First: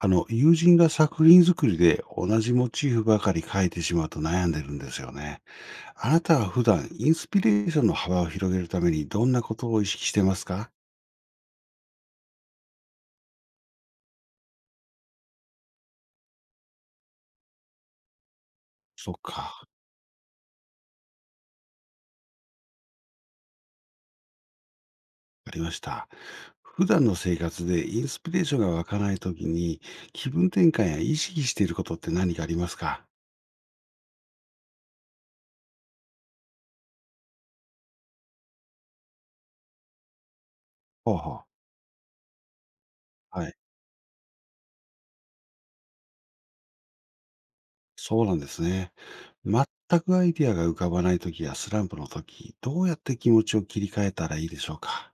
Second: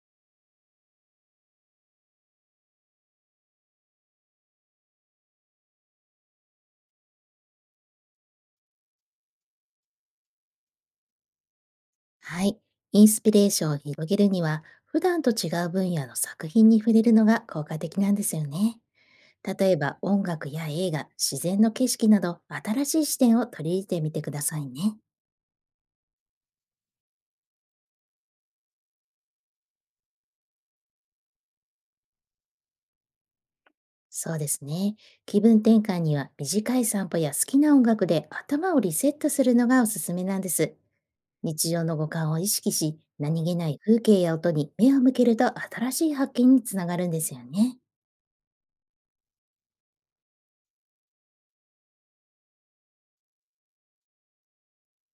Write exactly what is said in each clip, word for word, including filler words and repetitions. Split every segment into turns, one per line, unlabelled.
あの、友人が作品作りで同じモチーフばかり描いてしまうと悩んでるんですよね。あなたは普段インスピレーションの幅を広げるためにどんなことを意識してますか？
はい。インスピレーションを広げるには、普段と違う分野の作品に触れるのが効果的なんですよね。
そっか、
例えば音楽や映画、自然の景色など新しい視点を取り入れてみてくださいね。
ありました。普段の生活でインスピレーションが湧かないときに気分転換や意識していることって何かありますか？
そうですね。気分転換には短い散歩や好きな音楽で頭をリセットするのがおすすめなんです。
ほうほう。
日常の五感を意識し、何
は
気
い。
ない風景や音に目を向けると新しい発見につながるんですよね。
そうなんですね。全くアイディアが浮かばないときやスランプのとき、どうやって気持ちを切り替えたらいいでしょうか？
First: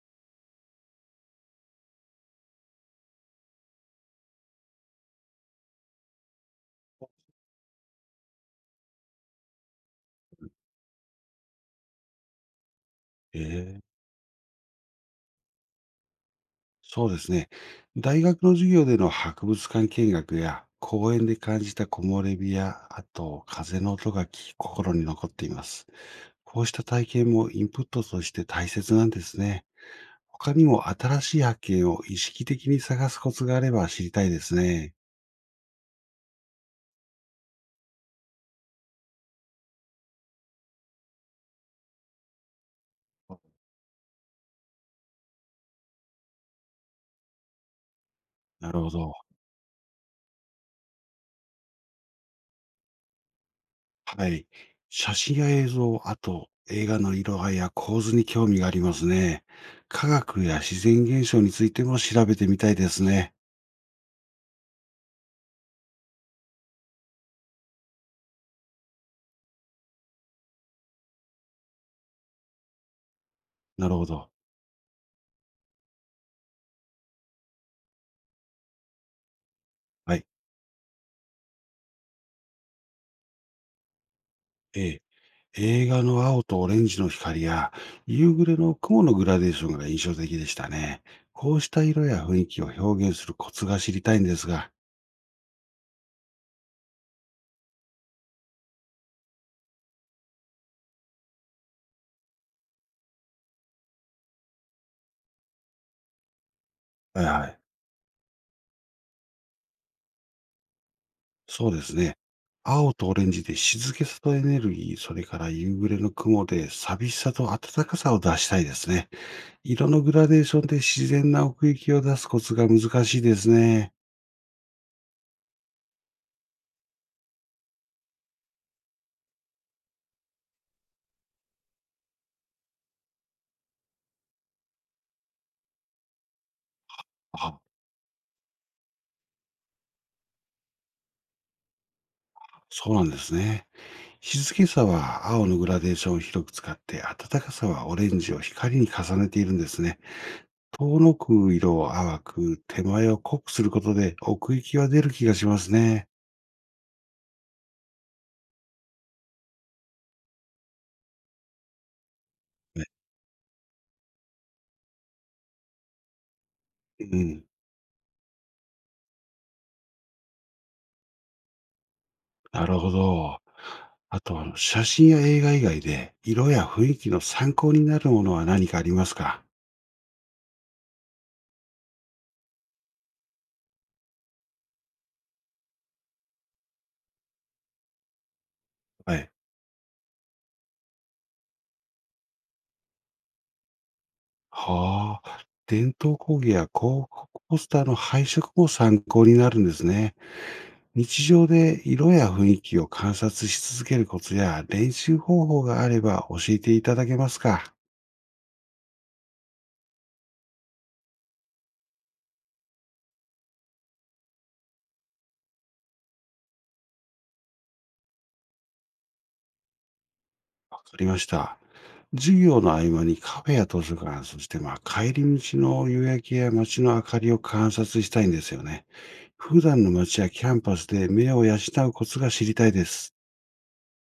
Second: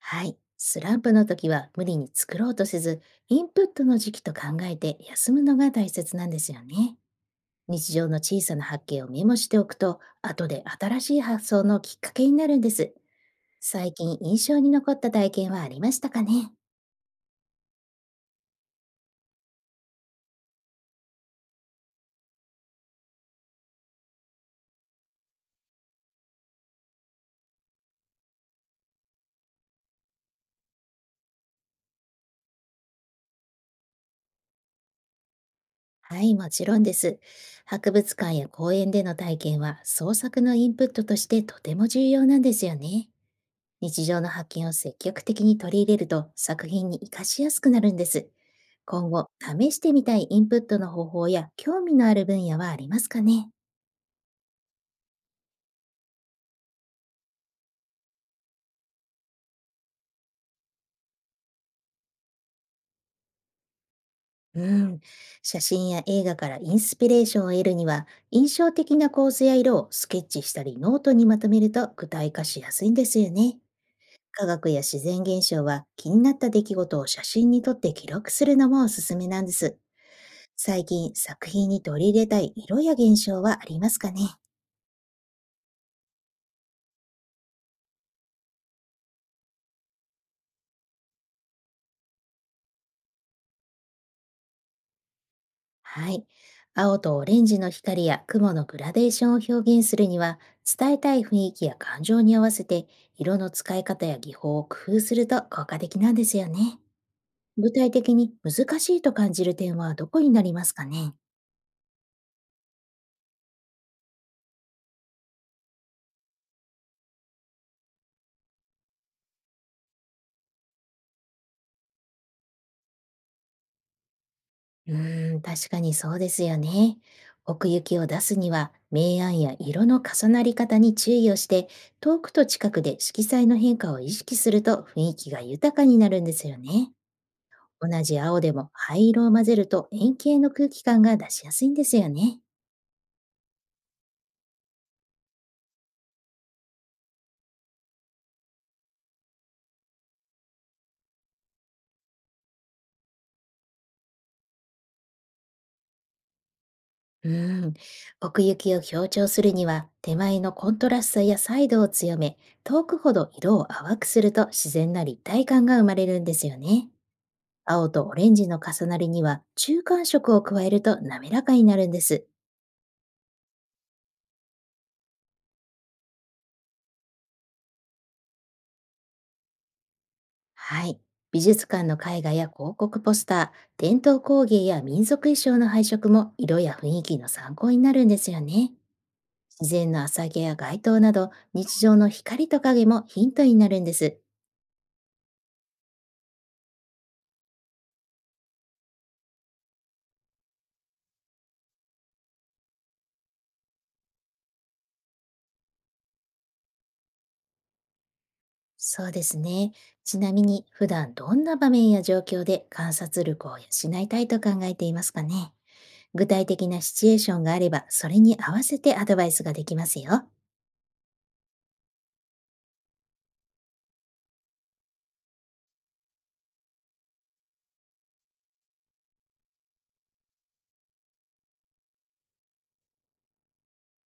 はい。スランプの時は無理に作ろうとせず、インプットの時期と考えて休むのが大切なんですよね。日常の小さな発見をメモしておくと、後で新しい発想のきっかけになるんです。
ええ。
最近印象に残った体験はありましたかね？
そうですね。大学の授業での博物館見学や公園で感じた木漏れ日や、あと風の音がき心に残っています。こうした体験もインプットとして大切なんですね。他にも新しい発見を意識的に探すコツがあれば知りたいですね。
はい、もちろんです。博物館や公園での体験は創作のインプットとしてとても重要なんですよね。日常の発見を積極的に取り入れると作品に活かしやすくなるんです。
なるほ
今
ど。
後、試してみたいインプットの方法や興味のある分野はありますかね？
はい。写真や映像、あと映画の色合いや構図に興味がありますね。科学や自然現象についても調べてみたいですね。
うん。写真や映画からインスピレーションを得るには、印象的な構図や色をスケッチしたりノートにまとめると具体化しやすいんですよね。
なるほど。
科学や自然現象は気になった出来事を写真に撮って記録するのもおすすめなんです。
はい。
最近作品に取り入れたい色や現象はありますかね？
ええ。映画の青とオレンジの光や夕暮れの雲のグラデーションが印象的でしたね。こうした色や雰囲気を表現するコツが知りたいんですが。
はい。青とオレンジの光や雲のグラデーションを表現するには、伝えたい雰囲気や感情に合わせて、色の使い方や技法を工夫すると効果的なんですよね。
はいはい。
具体的に難しいと感じる点はどこになりますかね？
そうですね。青とオレンジで静けさとエネルギー、それから夕暮れの雲で寂しさと暖かさを出したいですね。色のグラデーションで自然な奥行きを出すコツが難しいですね。
うーん、確かにそうですよね。奥行きを出すには、明暗や色の重なり方に注意をして、遠くと近くで色彩の変化を意識すると雰囲気が豊かになるんですよね。
あ、
同じ青でも灰色を混ぜると円形の空気感が出しやすいんですよね。
そうなんですね。静けさは青のグラデーションを広く使って、暖かさはオレンジを光に重ねているんですね。遠のく色を淡く、手前を濃くすることで奥行きは出る気がしますね。
うん。奥行きを強調するには、手前のコントラストやサイドを強め、
ね。
遠くほど色を淡くすると自然な立体感が生まれるんですよね。
うん、
青とオレンジの重なりには中間色を加えると滑らかになるんです。
なるほど。あと、あの写真や映画以外で、色や雰囲気の参考になるものは何かありますか？
はい。美術館の絵画や広告ポスター、伝統工芸や民族衣装の配色も色や雰囲気の参考になるんですよね。
はい。
自然の朝毛や街灯など日常の光と影もヒントになるんです。
はあ、伝統工芸や広告ポスターの配色も参考になるんですね。日常で色や雰囲気を観察し続けるコツや練習方法があれば教えていただけますか？
そうですね。ちなみに普段どんな場面や状況で観察力を養いたいと考えていますかね？具体的なシチュエーションがあればそれに合わせてアドバイスができますよ。
わかりました。授業の合間にカフェや図書館、そしてまあ帰り道の夕焼けや街の明かりを観察したいんですよね。普段の街やキャンパスで目を養うコツが知りたいです。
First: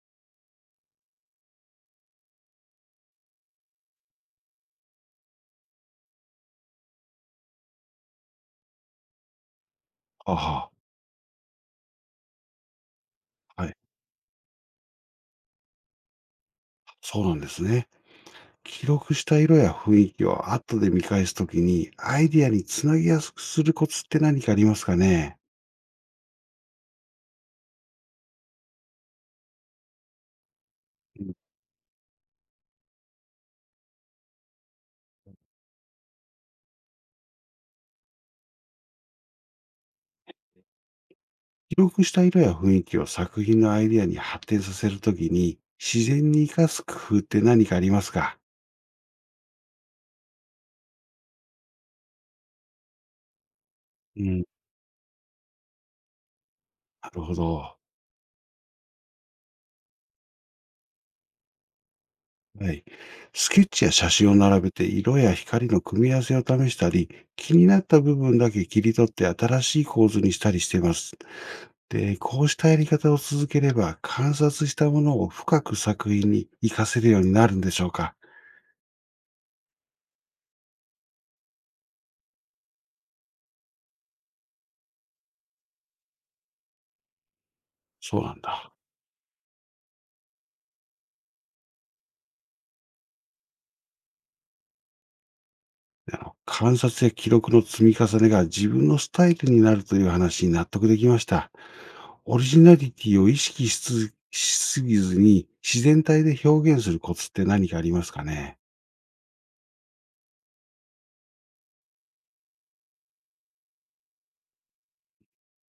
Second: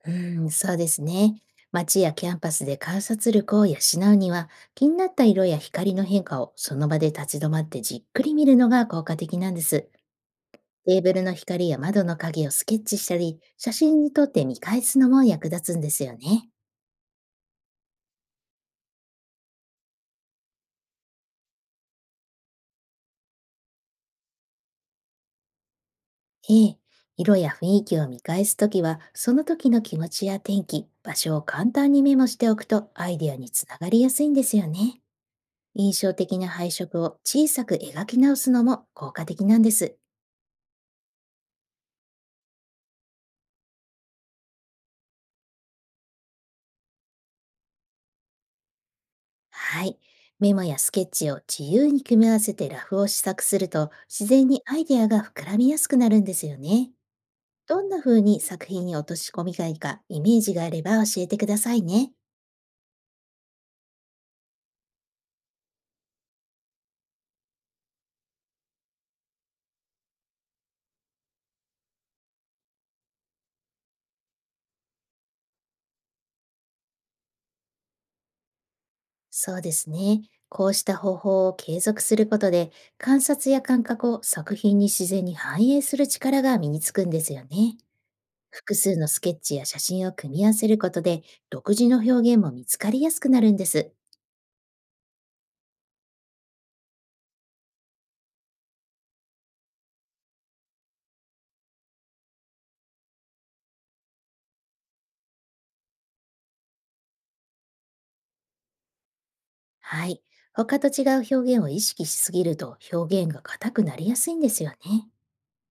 うーん、そうですね。街やキャンパスで観察力を養うには、気になった色や光の変化をその場で立ち止まってじっくり見るのが効果的なんです。
あ
テーブルの光や窓の影をスケッチしたり、
あ、は
写
い。
真に撮って見返すのも役立つんですよね。
そうなんですね。記録した色や雰囲気を後で見返すときにアイディアにつなぎやすくするコツって何かありますかね？
ええ、色や雰囲気を見返すときは、その時の気持ちや天気、場所を簡単にメモしておくとアイデアにつながりやすいんですよね。印象的な配色を小さく描き直すのも効果的なんです。
記録した色や雰囲気を作品のアイデアに発展させるときに、自然に活かす工夫って何かありますか？
はい。メモやスケッチを自由に組み合わせてラフを試作すると、
う
自
ん、
然にアイデアが膨らみやすくなるんですよね。
なるほど。
どんな風に作品に落とし込みがいいか、イメージがあれば教えてくださいね。
はい。スケッチや写真を並べて色や光の組み合わせを試したり、気になった部分だけ切り取って新しい構図にしたりしています。で、こうしたやり方を続ければ観察したものを深く作品に活かせるようになるんでしょうか？
そうですね。こうした方法を継続することで、観察や感覚を作品に自然に反映する力が身につくんですよね。
そうなんだ。
複数のスケッチや写真を組み合わせることで、独自の表現も見つかりやすくなるんです。
あの、観察や記録の積み重ねが自分のスタイルになるという話に納得できました。オリジナリティを意識しつしすぎずに自然体で表現するコツって何かありますかね？
はい。他と違う表現を意識しすぎると表現が硬くなりやすいんですよね。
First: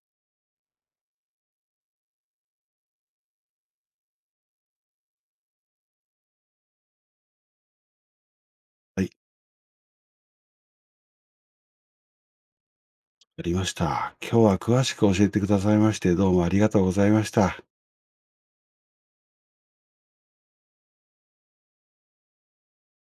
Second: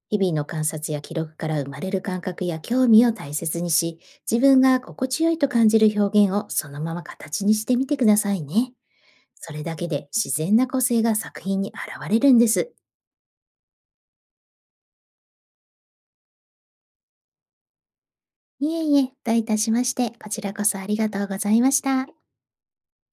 日々の観察や記録から生まれる感覚や興味を大切にし、自分が心地よいと感じる表現をそのまま形にしてみてくださいね。
はい、
それだけで自然な個性が作品に現れるんです。
ありました。今日は詳しく教えてくださいまして、どうもありがとうございました。
いえいえ、どういたしまして、こちらこそありがとうございました。